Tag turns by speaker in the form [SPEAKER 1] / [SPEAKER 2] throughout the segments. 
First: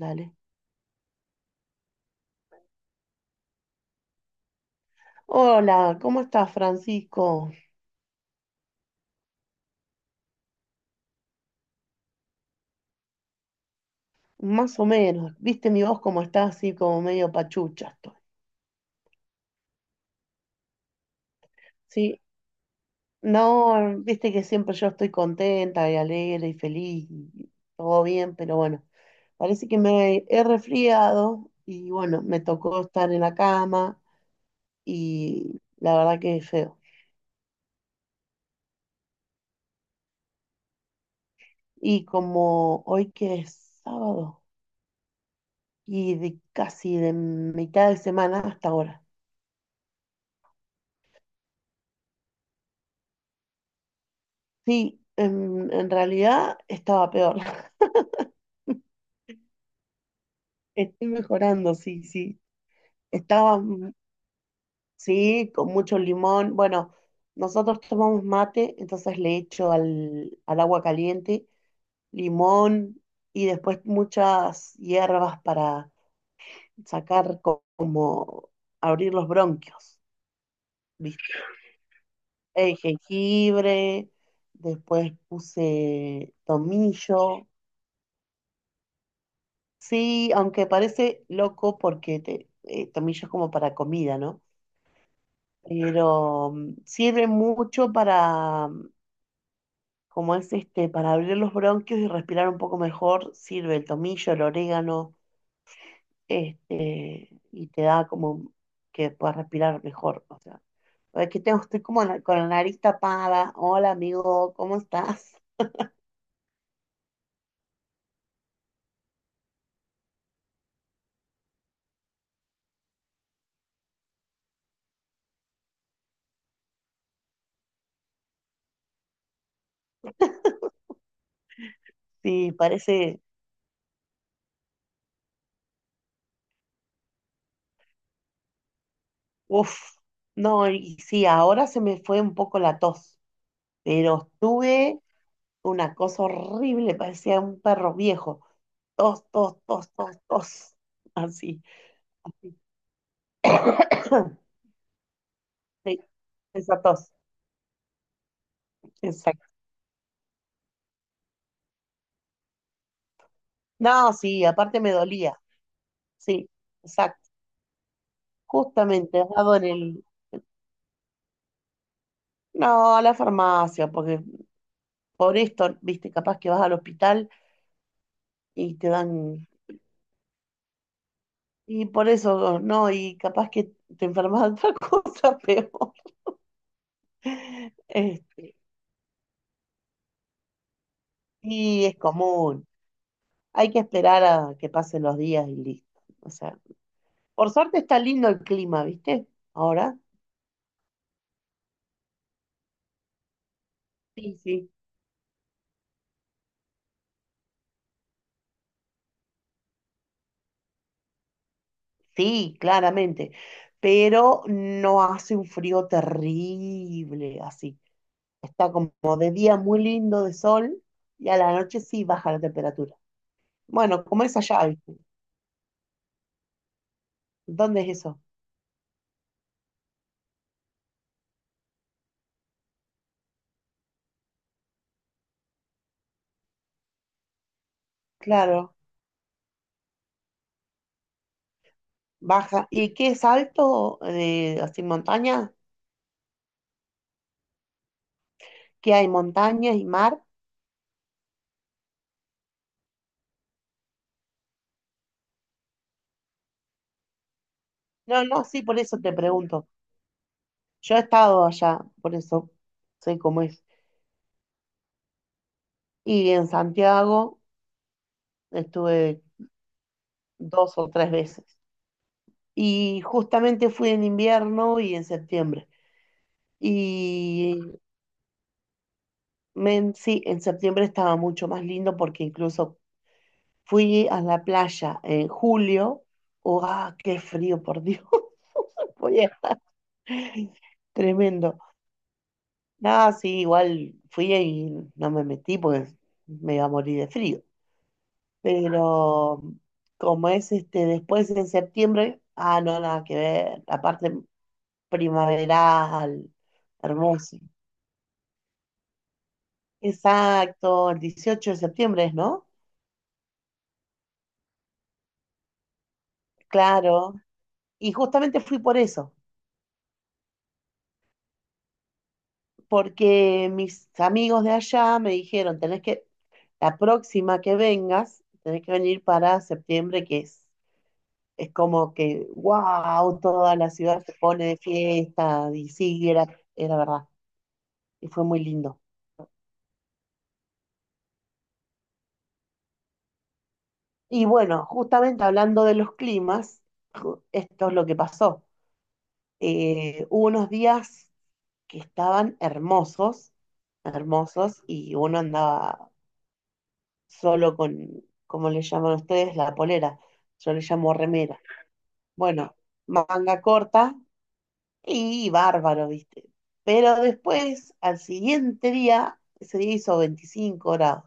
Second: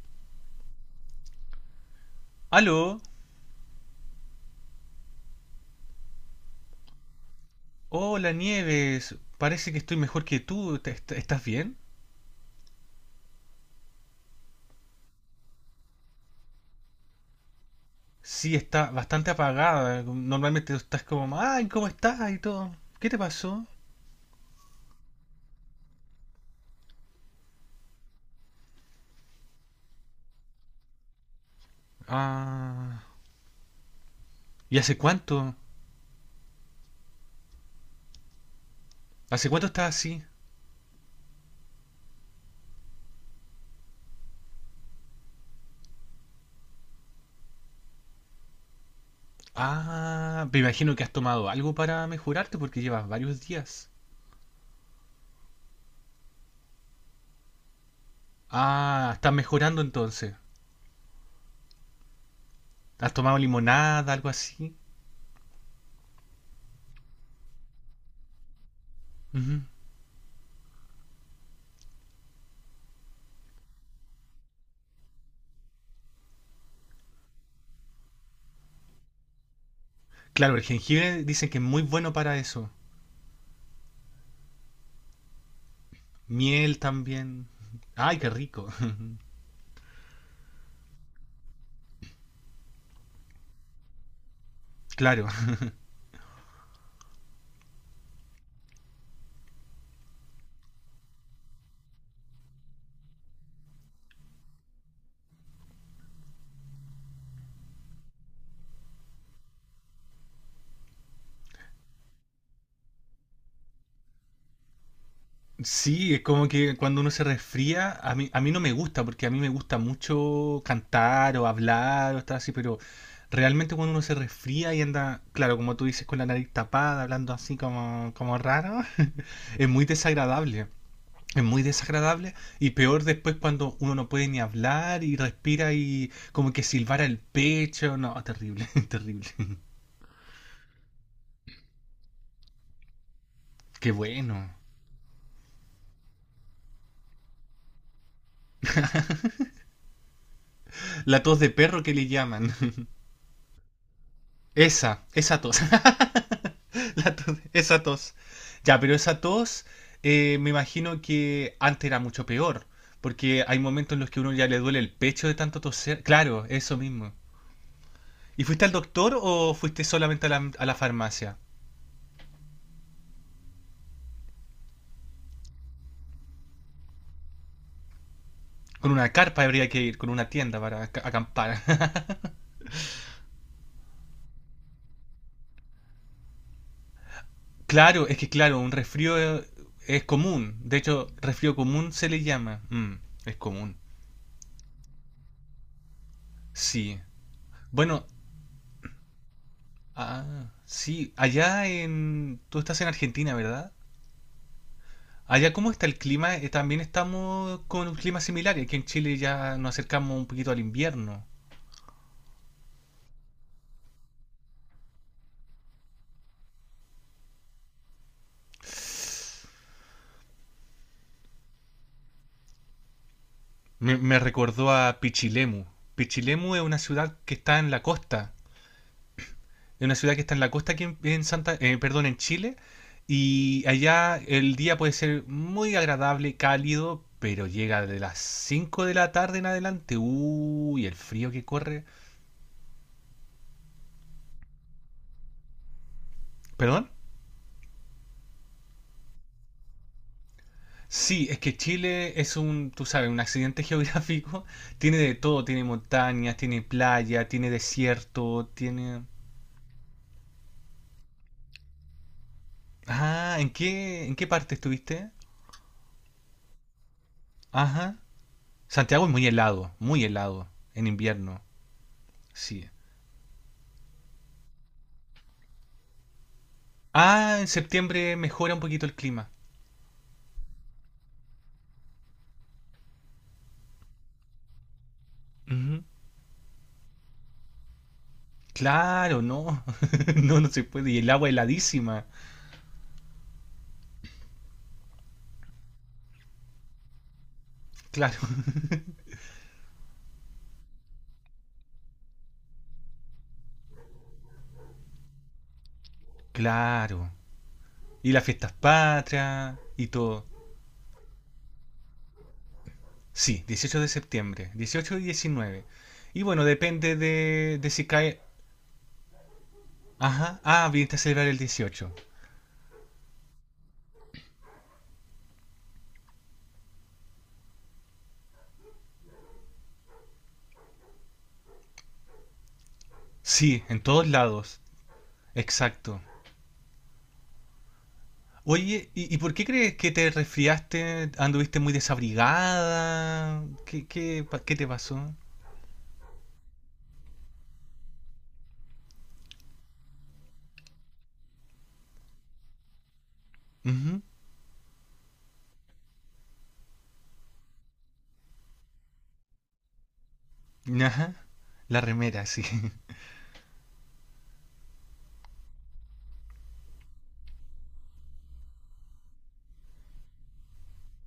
[SPEAKER 1] Dale.
[SPEAKER 2] Aló,
[SPEAKER 1] Hola, ¿cómo estás, Francisco?
[SPEAKER 2] hola Nieves, parece que estoy mejor que tú. ¿Estás bien?
[SPEAKER 1] Más o menos. ¿Viste mi voz como está así, como medio pachucha estoy?
[SPEAKER 2] Sí, está bastante apagada, normalmente estás como, ay, ¿cómo
[SPEAKER 1] Sí.
[SPEAKER 2] estás? Y todo. ¿Qué te pasó?
[SPEAKER 1] No, viste que siempre yo estoy contenta y alegre y feliz y todo bien, pero bueno, parece que me he resfriado y bueno, me tocó
[SPEAKER 2] Ah,
[SPEAKER 1] estar en la cama
[SPEAKER 2] ¿y hace cuánto?
[SPEAKER 1] y la verdad que es feo.
[SPEAKER 2] ¿Hace cuánto estás así?
[SPEAKER 1] Y como hoy que es sábado y de casi de mitad de semana hasta ahora.
[SPEAKER 2] Ah, me imagino que has tomado algo para mejorarte porque llevas varios días.
[SPEAKER 1] Sí, en realidad estaba peor.
[SPEAKER 2] Ah, estás mejorando entonces.
[SPEAKER 1] Estoy mejorando, sí, sí.
[SPEAKER 2] ¿Has tomado
[SPEAKER 1] Estaba,
[SPEAKER 2] limonada, algo así?
[SPEAKER 1] sí, con mucho limón. Bueno, nosotros tomamos mate, entonces le
[SPEAKER 2] Ujú.
[SPEAKER 1] echo al agua caliente limón y después muchas hierbas para sacar como abrir los bronquios,
[SPEAKER 2] Claro, el
[SPEAKER 1] ¿viste?
[SPEAKER 2] jengibre dicen que es muy bueno para eso.
[SPEAKER 1] Jengibre, después puse
[SPEAKER 2] Miel también.
[SPEAKER 1] tomillo.
[SPEAKER 2] Ay, qué rico.
[SPEAKER 1] Sí, aunque parece loco porque tomillo es como para comida, ¿no?
[SPEAKER 2] Claro.
[SPEAKER 1] Pero sirve mucho para, como es este, para abrir los bronquios y respirar un poco mejor, sirve el tomillo, el orégano, este, y te da como que puedas respirar mejor. O sea, es que tengo, estoy como con la nariz tapada. Hola, amigo, ¿cómo estás?
[SPEAKER 2] Sí, es como que cuando uno se resfría, a mí no me gusta, porque a mí me gusta mucho cantar o hablar o estar así, pero realmente cuando uno se resfría y anda, claro, como tú dices, con la nariz tapada, hablando así como, como raro, es muy desagradable. Es muy desagradable
[SPEAKER 1] Sí,
[SPEAKER 2] y peor
[SPEAKER 1] parece,
[SPEAKER 2] después cuando uno no puede ni hablar y respira y como que silbara el pecho. No, terrible, terrible.
[SPEAKER 1] uff, no, y sí, ahora se me fue un poco la tos,
[SPEAKER 2] Qué
[SPEAKER 1] pero
[SPEAKER 2] bueno.
[SPEAKER 1] estuve. Una cosa horrible, parecía un perro viejo. Tos, tos, tos, tos, tos.
[SPEAKER 2] La tos de
[SPEAKER 1] Así.
[SPEAKER 2] perro que le llaman. Esa tos.
[SPEAKER 1] Sí, esa tos.
[SPEAKER 2] La tos- esa tos. Ya, pero esa
[SPEAKER 1] Exacto.
[SPEAKER 2] tos me imagino que antes era mucho peor, porque hay momentos en los
[SPEAKER 1] No,
[SPEAKER 2] que uno
[SPEAKER 1] sí,
[SPEAKER 2] ya le duele
[SPEAKER 1] aparte me
[SPEAKER 2] el pecho de
[SPEAKER 1] dolía.
[SPEAKER 2] tanto toser. Claro,
[SPEAKER 1] Sí,
[SPEAKER 2] eso mismo.
[SPEAKER 1] exacto.
[SPEAKER 2] ¿Y fuiste al doctor
[SPEAKER 1] Justamente, has
[SPEAKER 2] o
[SPEAKER 1] dado en
[SPEAKER 2] fuiste
[SPEAKER 1] el...
[SPEAKER 2] solamente a la farmacia?
[SPEAKER 1] No, a la farmacia, porque por esto, viste, capaz que vas al hospital y te
[SPEAKER 2] Con una carpa
[SPEAKER 1] dan...
[SPEAKER 2] habría que ir, con una tienda para acampar.
[SPEAKER 1] Y por eso, no, y capaz que te enfermas de otra cosa peor.
[SPEAKER 2] Claro, es que
[SPEAKER 1] Este,
[SPEAKER 2] claro, un resfrío es común. De hecho, resfrío
[SPEAKER 1] y
[SPEAKER 2] común
[SPEAKER 1] es
[SPEAKER 2] se le llama.
[SPEAKER 1] común.
[SPEAKER 2] Mm, es
[SPEAKER 1] Hay
[SPEAKER 2] común.
[SPEAKER 1] que esperar a que pasen los días y listo. O sea,
[SPEAKER 2] Sí.
[SPEAKER 1] por suerte está
[SPEAKER 2] Bueno,
[SPEAKER 1] lindo el clima, ¿viste? Ahora.
[SPEAKER 2] ah, sí, allá en... Tú estás en Argentina, ¿verdad?
[SPEAKER 1] Sí, sí.
[SPEAKER 2] Allá, ¿cómo está el clima? También estamos con un clima similar. Aquí en Chile ya nos acercamos un poquito al invierno.
[SPEAKER 1] Sí, claramente. Pero no hace un frío terrible así. Está como de día muy lindo de sol y a la noche sí baja la temperatura.
[SPEAKER 2] Me,
[SPEAKER 1] Bueno,
[SPEAKER 2] me
[SPEAKER 1] como es allá,
[SPEAKER 2] recordó
[SPEAKER 1] ¿viste?
[SPEAKER 2] a Pichilemu. Pichilemu es una ciudad que está en la
[SPEAKER 1] ¿Dónde es eso?
[SPEAKER 2] costa. Es una ciudad que está en la costa aquí en Santa, perdón, en Chile. Y allá el día puede ser muy agradable, cálido, pero llega de las
[SPEAKER 1] Claro,
[SPEAKER 2] 5 de la tarde en adelante. Uy, el frío que corre.
[SPEAKER 1] baja. ¿Y qué es alto? Así montaña.
[SPEAKER 2] ¿Perdón?
[SPEAKER 1] ¿Qué hay? ¿Montañas y mar?
[SPEAKER 2] Sí, es que Chile es un, tú sabes, un accidente geográfico. Tiene de todo, tiene montañas, tiene playa, tiene
[SPEAKER 1] No, no,
[SPEAKER 2] desierto,
[SPEAKER 1] sí, por eso
[SPEAKER 2] tiene...
[SPEAKER 1] te pregunto. Yo he estado allá, por eso sé
[SPEAKER 2] Ah,
[SPEAKER 1] cómo
[SPEAKER 2] ¿en
[SPEAKER 1] es.
[SPEAKER 2] qué, en qué parte estuviste?
[SPEAKER 1] Y en Santiago
[SPEAKER 2] Ajá. Santiago es
[SPEAKER 1] estuve
[SPEAKER 2] muy helado,
[SPEAKER 1] dos
[SPEAKER 2] en
[SPEAKER 1] o tres
[SPEAKER 2] invierno,
[SPEAKER 1] veces.
[SPEAKER 2] sí.
[SPEAKER 1] Y justamente fui en invierno y en septiembre.
[SPEAKER 2] Ah, en
[SPEAKER 1] Y
[SPEAKER 2] septiembre mejora un poquito el clima.
[SPEAKER 1] sí, en septiembre estaba mucho más lindo porque incluso fui a la playa en
[SPEAKER 2] Ujú.
[SPEAKER 1] julio. ¡Oh, ah, qué frío, por Dios! Voy
[SPEAKER 2] Claro,
[SPEAKER 1] a-
[SPEAKER 2] no, no, no se puede. Y el agua
[SPEAKER 1] Tremendo.
[SPEAKER 2] heladísima,
[SPEAKER 1] Nada, sí, igual fui y no me metí porque me iba a morir de frío.
[SPEAKER 2] claro,
[SPEAKER 1] Pero como es este después en septiembre, ah, no, nada que ver, la parte primaveral,
[SPEAKER 2] claro.
[SPEAKER 1] hermoso.
[SPEAKER 2] Y las fiestas patrias y todo.
[SPEAKER 1] Exacto, el 18 de septiembre es, ¿no?
[SPEAKER 2] Sí, 18 de septiembre, 18 y 19. Y bueno, depende
[SPEAKER 1] Claro,
[SPEAKER 2] de si
[SPEAKER 1] y
[SPEAKER 2] cae...
[SPEAKER 1] justamente fui por eso,
[SPEAKER 2] Ajá, ah, viniste a celebrar el 18.
[SPEAKER 1] porque mis amigos de allá me dijeron, tenés que, la próxima que vengas, tenés que venir para septiembre, que es como que, wow, toda
[SPEAKER 2] Sí,
[SPEAKER 1] la
[SPEAKER 2] en
[SPEAKER 1] ciudad
[SPEAKER 2] todos
[SPEAKER 1] se pone de
[SPEAKER 2] lados,
[SPEAKER 1] fiesta, y
[SPEAKER 2] exacto.
[SPEAKER 1] sí, era verdad, y fue muy lindo.
[SPEAKER 2] Oye, ¿y por qué crees que te resfriaste? ¿Anduviste muy desabrigada?
[SPEAKER 1] Y
[SPEAKER 2] ¿Qué
[SPEAKER 1] bueno,
[SPEAKER 2] te pasó?
[SPEAKER 1] justamente hablando de los climas, esto es lo que pasó. Hubo unos días que estaban hermosos,
[SPEAKER 2] Ujú.
[SPEAKER 1] hermosos, y uno andaba solo con, ¿cómo le llaman ustedes? La polera. Yo le llamo
[SPEAKER 2] Ajá,
[SPEAKER 1] remera.
[SPEAKER 2] la remera, sí.
[SPEAKER 1] Bueno, manga corta y bárbaro, ¿viste? Pero después, al siguiente día, ese día hizo 25 grados.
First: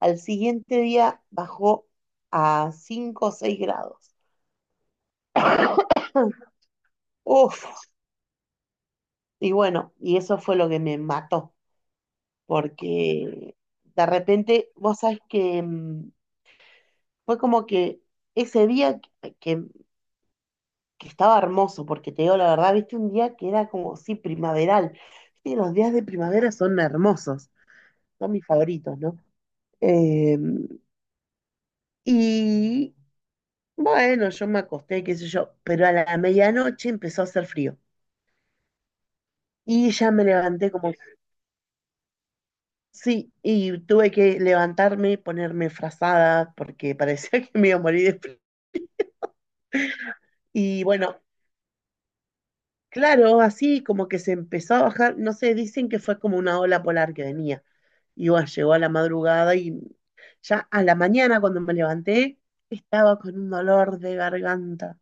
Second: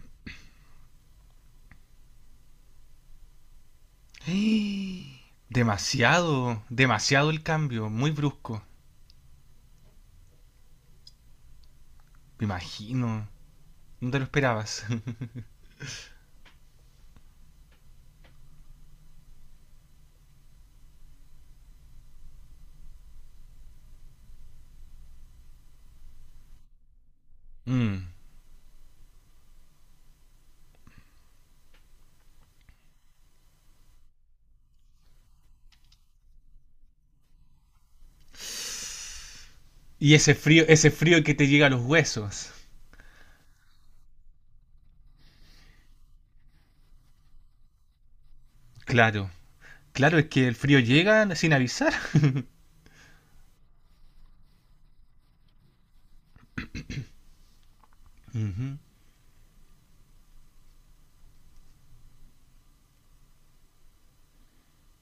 [SPEAKER 1] Al siguiente día bajó a 5 o 6 grados.
[SPEAKER 2] Demasiado, demasiado el
[SPEAKER 1] Uf,
[SPEAKER 2] cambio, muy brusco.
[SPEAKER 1] y bueno, y eso fue lo que me mató,
[SPEAKER 2] Me imagino,
[SPEAKER 1] porque de
[SPEAKER 2] no te lo
[SPEAKER 1] repente,
[SPEAKER 2] esperabas.
[SPEAKER 1] vos sabés que fue como que ese día que estaba hermoso, porque te digo la verdad, viste un día que era como, sí, primaveral. Viste, los días de primavera son hermosos,
[SPEAKER 2] Mm.
[SPEAKER 1] son mis favoritos, ¿no? Eh, y bueno, yo me acosté, qué sé yo, pero a la medianoche empezó a hacer frío. Y ya
[SPEAKER 2] Y
[SPEAKER 1] me levanté
[SPEAKER 2] ese
[SPEAKER 1] como.
[SPEAKER 2] frío que te llega a los huesos.
[SPEAKER 1] Sí, y tuve que levantarme, ponerme frazada, porque parecía que me iba a morir de frío.
[SPEAKER 2] Claro. Claro, es que el frío
[SPEAKER 1] Y bueno,
[SPEAKER 2] llega sin avisar.
[SPEAKER 1] claro, así como que se empezó a bajar, no sé, dicen que fue como una ola polar que venía. Y bueno, llegó
[SPEAKER 2] Ujú.
[SPEAKER 1] a la madrugada y ya a la mañana cuando me levanté, estaba con un dolor de garganta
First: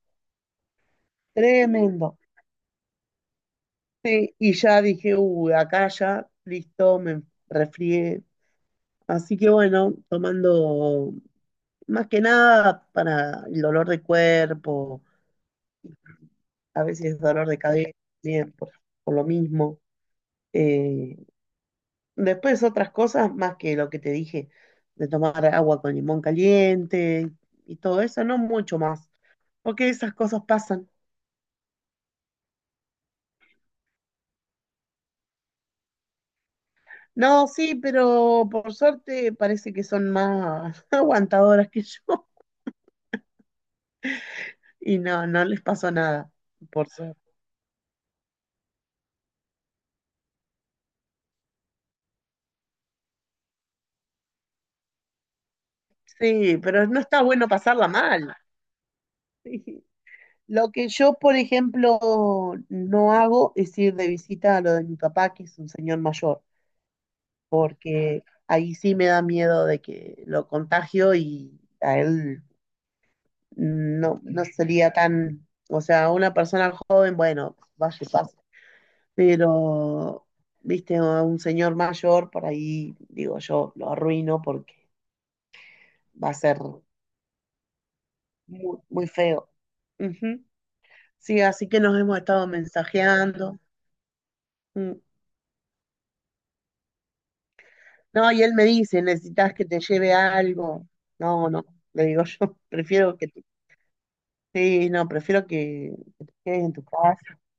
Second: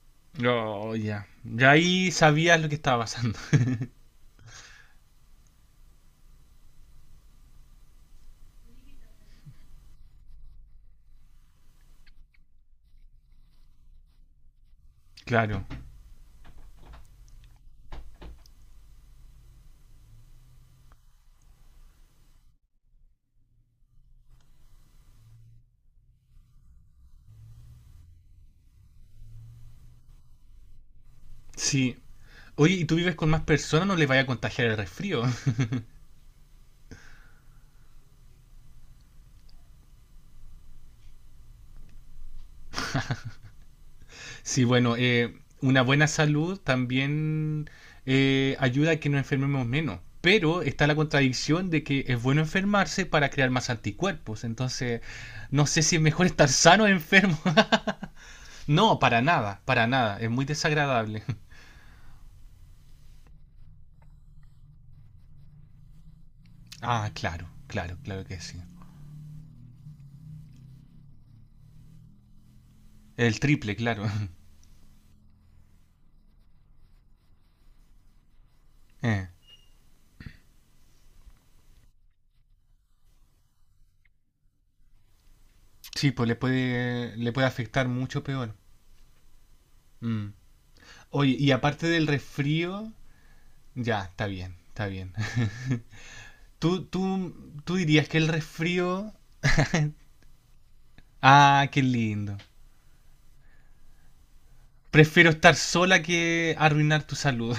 [SPEAKER 2] Oh, ya. Ya ahí
[SPEAKER 1] tremendo.
[SPEAKER 2] sabías lo que estaba pasando.
[SPEAKER 1] Sí, y ya dije, uy, acá ya, listo, me resfrié. Así que bueno, tomando más que nada para el dolor de cuerpo,
[SPEAKER 2] Claro.
[SPEAKER 1] a veces dolor de cabeza, bien, por lo mismo. Eh, después otras cosas más que lo que te dije, de tomar agua con limón caliente y todo eso, no mucho más, porque esas cosas pasan.
[SPEAKER 2] Sí. Oye, ¿y tú vives con más personas? No les vaya a contagiar el resfrío.
[SPEAKER 1] No, sí, pero por suerte parece que son más aguantadoras que yo
[SPEAKER 2] Sí, bueno,
[SPEAKER 1] y no, no les
[SPEAKER 2] una
[SPEAKER 1] pasó
[SPEAKER 2] buena
[SPEAKER 1] nada,
[SPEAKER 2] salud
[SPEAKER 1] por suerte.
[SPEAKER 2] también ayuda a que nos enfermemos menos. Pero está la contradicción de que es bueno enfermarse para crear más anticuerpos. Entonces, no sé si es mejor estar
[SPEAKER 1] Sí,
[SPEAKER 2] sano
[SPEAKER 1] pero
[SPEAKER 2] o
[SPEAKER 1] no está
[SPEAKER 2] enfermo.
[SPEAKER 1] bueno pasarla mal.
[SPEAKER 2] No, para nada,
[SPEAKER 1] Sí.
[SPEAKER 2] para nada. Es muy
[SPEAKER 1] Lo que yo,
[SPEAKER 2] desagradable.
[SPEAKER 1] por ejemplo, no hago es ir de visita a lo de mi papá, que es un señor mayor,
[SPEAKER 2] Ah, claro, claro,
[SPEAKER 1] que
[SPEAKER 2] claro que sí.
[SPEAKER 1] ahí sí me da miedo de que lo contagio y a él
[SPEAKER 2] El triple, claro.
[SPEAKER 1] no, no sería tan, o sea, una persona joven, bueno, vaya y pase,
[SPEAKER 2] Eh,
[SPEAKER 1] pero, viste, a un señor mayor, por ahí, digo, yo lo arruino porque
[SPEAKER 2] sí, pues
[SPEAKER 1] va a ser
[SPEAKER 2] le puede afectar mucho peor.
[SPEAKER 1] muy, muy feo.
[SPEAKER 2] Mm.
[SPEAKER 1] Ujú.
[SPEAKER 2] Oye,
[SPEAKER 1] Sí,
[SPEAKER 2] y
[SPEAKER 1] así que
[SPEAKER 2] aparte
[SPEAKER 1] nos
[SPEAKER 2] del
[SPEAKER 1] hemos estado
[SPEAKER 2] resfrío,
[SPEAKER 1] mensajeando.
[SPEAKER 2] ya, está bien, está
[SPEAKER 1] Mm.
[SPEAKER 2] bien. ¿Tú dirías que el
[SPEAKER 1] No, y él me dice,
[SPEAKER 2] resfrío...
[SPEAKER 1] necesitas que te lleve algo. No, no,
[SPEAKER 2] Ah, qué
[SPEAKER 1] le digo
[SPEAKER 2] lindo.
[SPEAKER 1] yo, prefiero que te- Sí, no,
[SPEAKER 2] Prefiero
[SPEAKER 1] prefiero
[SPEAKER 2] estar
[SPEAKER 1] que,
[SPEAKER 2] sola
[SPEAKER 1] que te
[SPEAKER 2] que
[SPEAKER 1] quedes en tu
[SPEAKER 2] arruinar tu
[SPEAKER 1] casa.
[SPEAKER 2] salud.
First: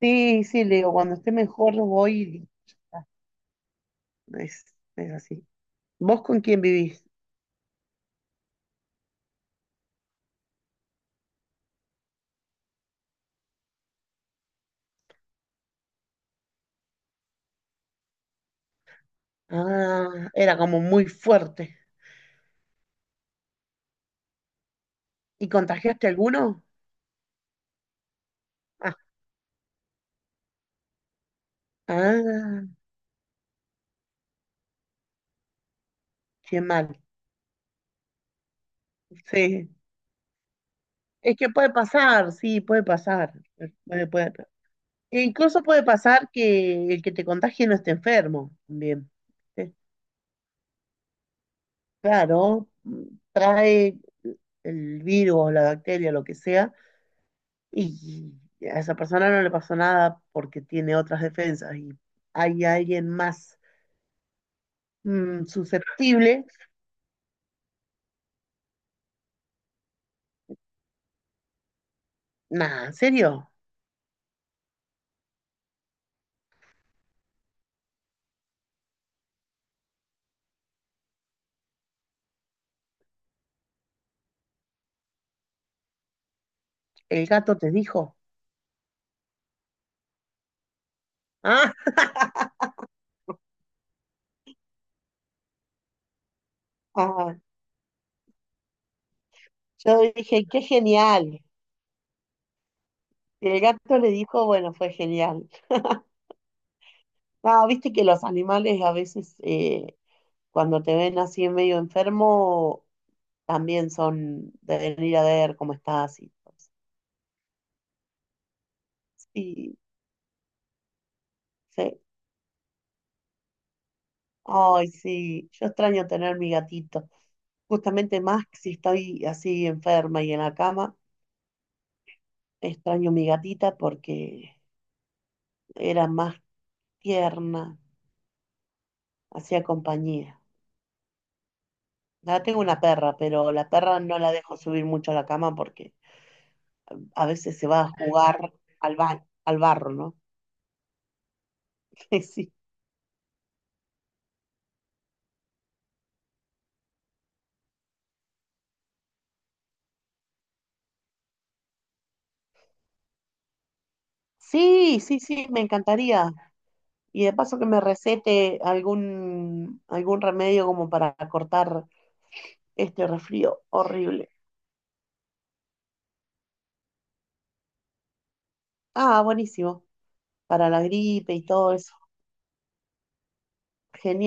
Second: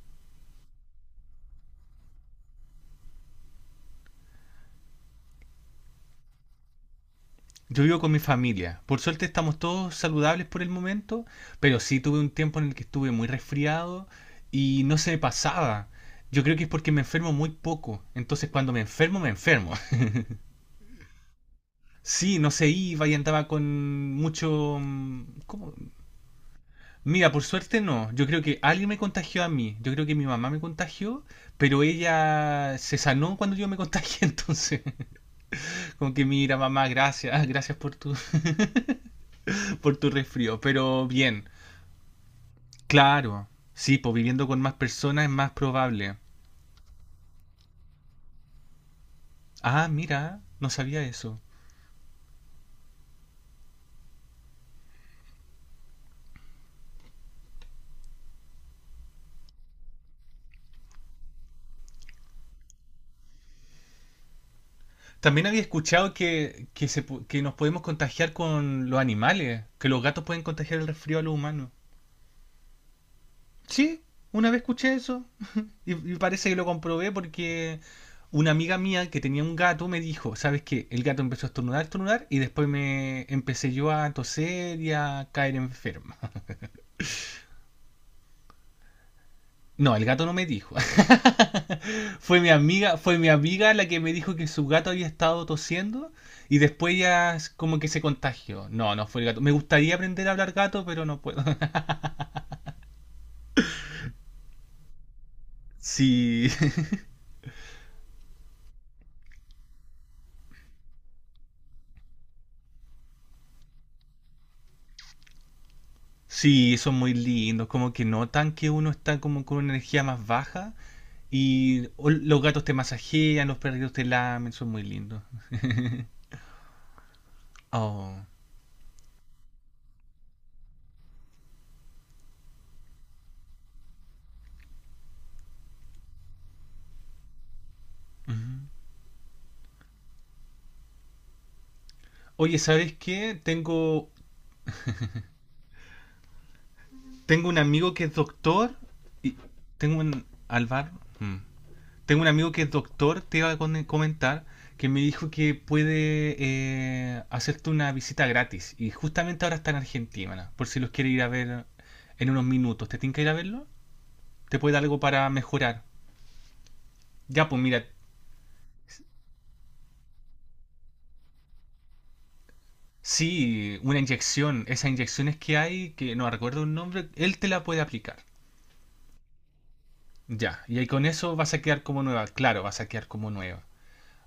[SPEAKER 1] Sí, sí, le digo, cuando esté mejor voy. Y ya está. Es así. ¿Vos con quién vivís?
[SPEAKER 2] Yo vivo con mi familia. Por suerte estamos todos saludables por el momento, pero sí tuve un tiempo en el que estuve muy resfriado y no se me pasaba. Yo creo que es porque me enfermo muy poco. Entonces cuando me enfermo, me enfermo.
[SPEAKER 1] Ah, era como muy fuerte.
[SPEAKER 2] Sí, no se iba y andaba con mucho... mm,
[SPEAKER 1] ¿Y
[SPEAKER 2] ¿Cómo?
[SPEAKER 1] contagiaste alguno?
[SPEAKER 2] Mira, por suerte no. Yo creo que alguien
[SPEAKER 1] Ah,
[SPEAKER 2] me contagió a mí. Yo creo que mi mamá me contagió, pero
[SPEAKER 1] ah,
[SPEAKER 2] ella se sanó cuando yo me contagié. Entonces, como que mira,
[SPEAKER 1] qué
[SPEAKER 2] mamá,
[SPEAKER 1] mal.
[SPEAKER 2] gracias, gracias por tu,
[SPEAKER 1] Sí.
[SPEAKER 2] por tu resfrío. Pero
[SPEAKER 1] Es
[SPEAKER 2] bien,
[SPEAKER 1] que puede pasar, sí, puede pasar.
[SPEAKER 2] claro, sí,
[SPEAKER 1] Puede,
[SPEAKER 2] pues
[SPEAKER 1] puede.
[SPEAKER 2] viviendo con más
[SPEAKER 1] E
[SPEAKER 2] personas es más
[SPEAKER 1] incluso puede
[SPEAKER 2] probable.
[SPEAKER 1] pasar que el que te contagie no esté enfermo también.
[SPEAKER 2] Ah, mira, no sabía eso.
[SPEAKER 1] Claro, trae el virus, la bacteria, lo que sea, y a esa persona no le pasó nada porque tiene otras defensas y hay alguien más
[SPEAKER 2] También había escuchado
[SPEAKER 1] susceptible.
[SPEAKER 2] se que nos podemos contagiar con los animales, que los gatos pueden contagiar el resfrío a los humanos.
[SPEAKER 1] Nada, ¿en serio?
[SPEAKER 2] Sí, una vez escuché eso y parece que lo comprobé porque una amiga mía que tenía un gato me dijo, ¿sabes qué? El gato empezó a estornudar, estornudar y después me empecé yo a toser y a caer enferma.
[SPEAKER 1] ¿El gato te dijo?
[SPEAKER 2] No, el gato no me dijo.
[SPEAKER 1] Ah,
[SPEAKER 2] Fue mi amiga, fue mi amiga la que me dijo que su gato había estado tosiendo y después ya
[SPEAKER 1] ah,
[SPEAKER 2] como que se contagió. No, no fue el gato. Me gustaría
[SPEAKER 1] yo
[SPEAKER 2] aprender a
[SPEAKER 1] dije,
[SPEAKER 2] hablar
[SPEAKER 1] qué
[SPEAKER 2] gato, pero no
[SPEAKER 1] genial.
[SPEAKER 2] puedo.
[SPEAKER 1] Y el gato le dijo, bueno, fue genial.
[SPEAKER 2] Sí,
[SPEAKER 1] No, viste que los animales a veces cuando te ven así medio enfermo, también son de venir a ver cómo estás y cosas.
[SPEAKER 2] sí, son muy lindos. Como que notan que uno está como con una energía más baja y
[SPEAKER 1] Sí.
[SPEAKER 2] los gatos te masajean, los perritos te lamen, son muy
[SPEAKER 1] Ay,
[SPEAKER 2] lindos.
[SPEAKER 1] sí, yo extraño tener mi gatito. Justamente
[SPEAKER 2] Oh.
[SPEAKER 1] más que si estoy así enferma y en la cama, extraño mi gatita porque era más tierna,
[SPEAKER 2] Ujú.
[SPEAKER 1] hacía compañía. Ahora
[SPEAKER 2] Oye,
[SPEAKER 1] tengo una
[SPEAKER 2] ¿sabes
[SPEAKER 1] perra,
[SPEAKER 2] qué?
[SPEAKER 1] pero la perra no la dejo subir mucho a la cama porque a
[SPEAKER 2] Tengo un
[SPEAKER 1] veces se va a
[SPEAKER 2] amigo que es
[SPEAKER 1] jugar
[SPEAKER 2] doctor
[SPEAKER 1] al ba-
[SPEAKER 2] y
[SPEAKER 1] al barro,
[SPEAKER 2] tengo
[SPEAKER 1] ¿no?
[SPEAKER 2] un Alvar. Mm. Tengo un amigo
[SPEAKER 1] Sí.
[SPEAKER 2] que es doctor, te iba a comentar, que me dijo que puede hacerte una visita gratis. Y justamente ahora está en Argentina, por si los quiere ir a ver en unos minutos. ¿Te tiene que ir a verlo? ¿Te puede dar algo
[SPEAKER 1] Sí, sí,
[SPEAKER 2] para
[SPEAKER 1] sí, me
[SPEAKER 2] mejorar?
[SPEAKER 1] encantaría. Y de
[SPEAKER 2] Ya,
[SPEAKER 1] paso
[SPEAKER 2] pues
[SPEAKER 1] que me
[SPEAKER 2] mira,
[SPEAKER 1] recete algún remedio como para cortar este resfrío
[SPEAKER 2] sí, una
[SPEAKER 1] horrible.
[SPEAKER 2] inyección. Esas inyecciones que hay, que no recuerdo un nombre, él te la puede aplicar.
[SPEAKER 1] Ah, buenísimo.
[SPEAKER 2] Ya,
[SPEAKER 1] Para
[SPEAKER 2] y
[SPEAKER 1] la
[SPEAKER 2] ahí con
[SPEAKER 1] gripe
[SPEAKER 2] eso
[SPEAKER 1] y
[SPEAKER 2] vas a
[SPEAKER 1] todo
[SPEAKER 2] quedar
[SPEAKER 1] eso.
[SPEAKER 2] como nueva. Claro, vas a quedar como nueva.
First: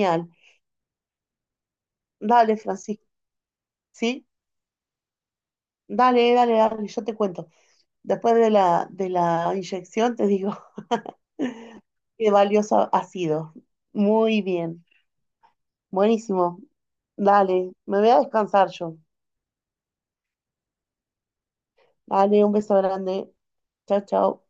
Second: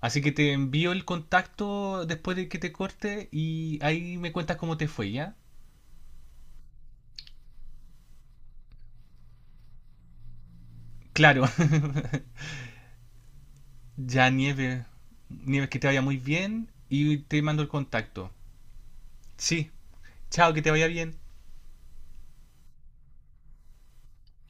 [SPEAKER 2] Así que te envío el contacto después de
[SPEAKER 1] Dale,
[SPEAKER 2] que te
[SPEAKER 1] Francisco.
[SPEAKER 2] corte y ahí
[SPEAKER 1] ¿Sí?
[SPEAKER 2] me cuentas cómo te fue, ¿ya?
[SPEAKER 1] Dale, dale, dale, yo te cuento. Después de la inyección te digo
[SPEAKER 2] Claro,
[SPEAKER 1] qué valioso ha sido.
[SPEAKER 2] ya
[SPEAKER 1] Muy
[SPEAKER 2] nieve.
[SPEAKER 1] bien.
[SPEAKER 2] Nieves, que te vaya muy
[SPEAKER 1] Buenísimo.
[SPEAKER 2] bien y te mando el
[SPEAKER 1] Dale, me voy a
[SPEAKER 2] contacto.
[SPEAKER 1] descansar yo.
[SPEAKER 2] Sí, chao, que te vaya bien.
[SPEAKER 1] Dale, un beso grande. Chao, chao.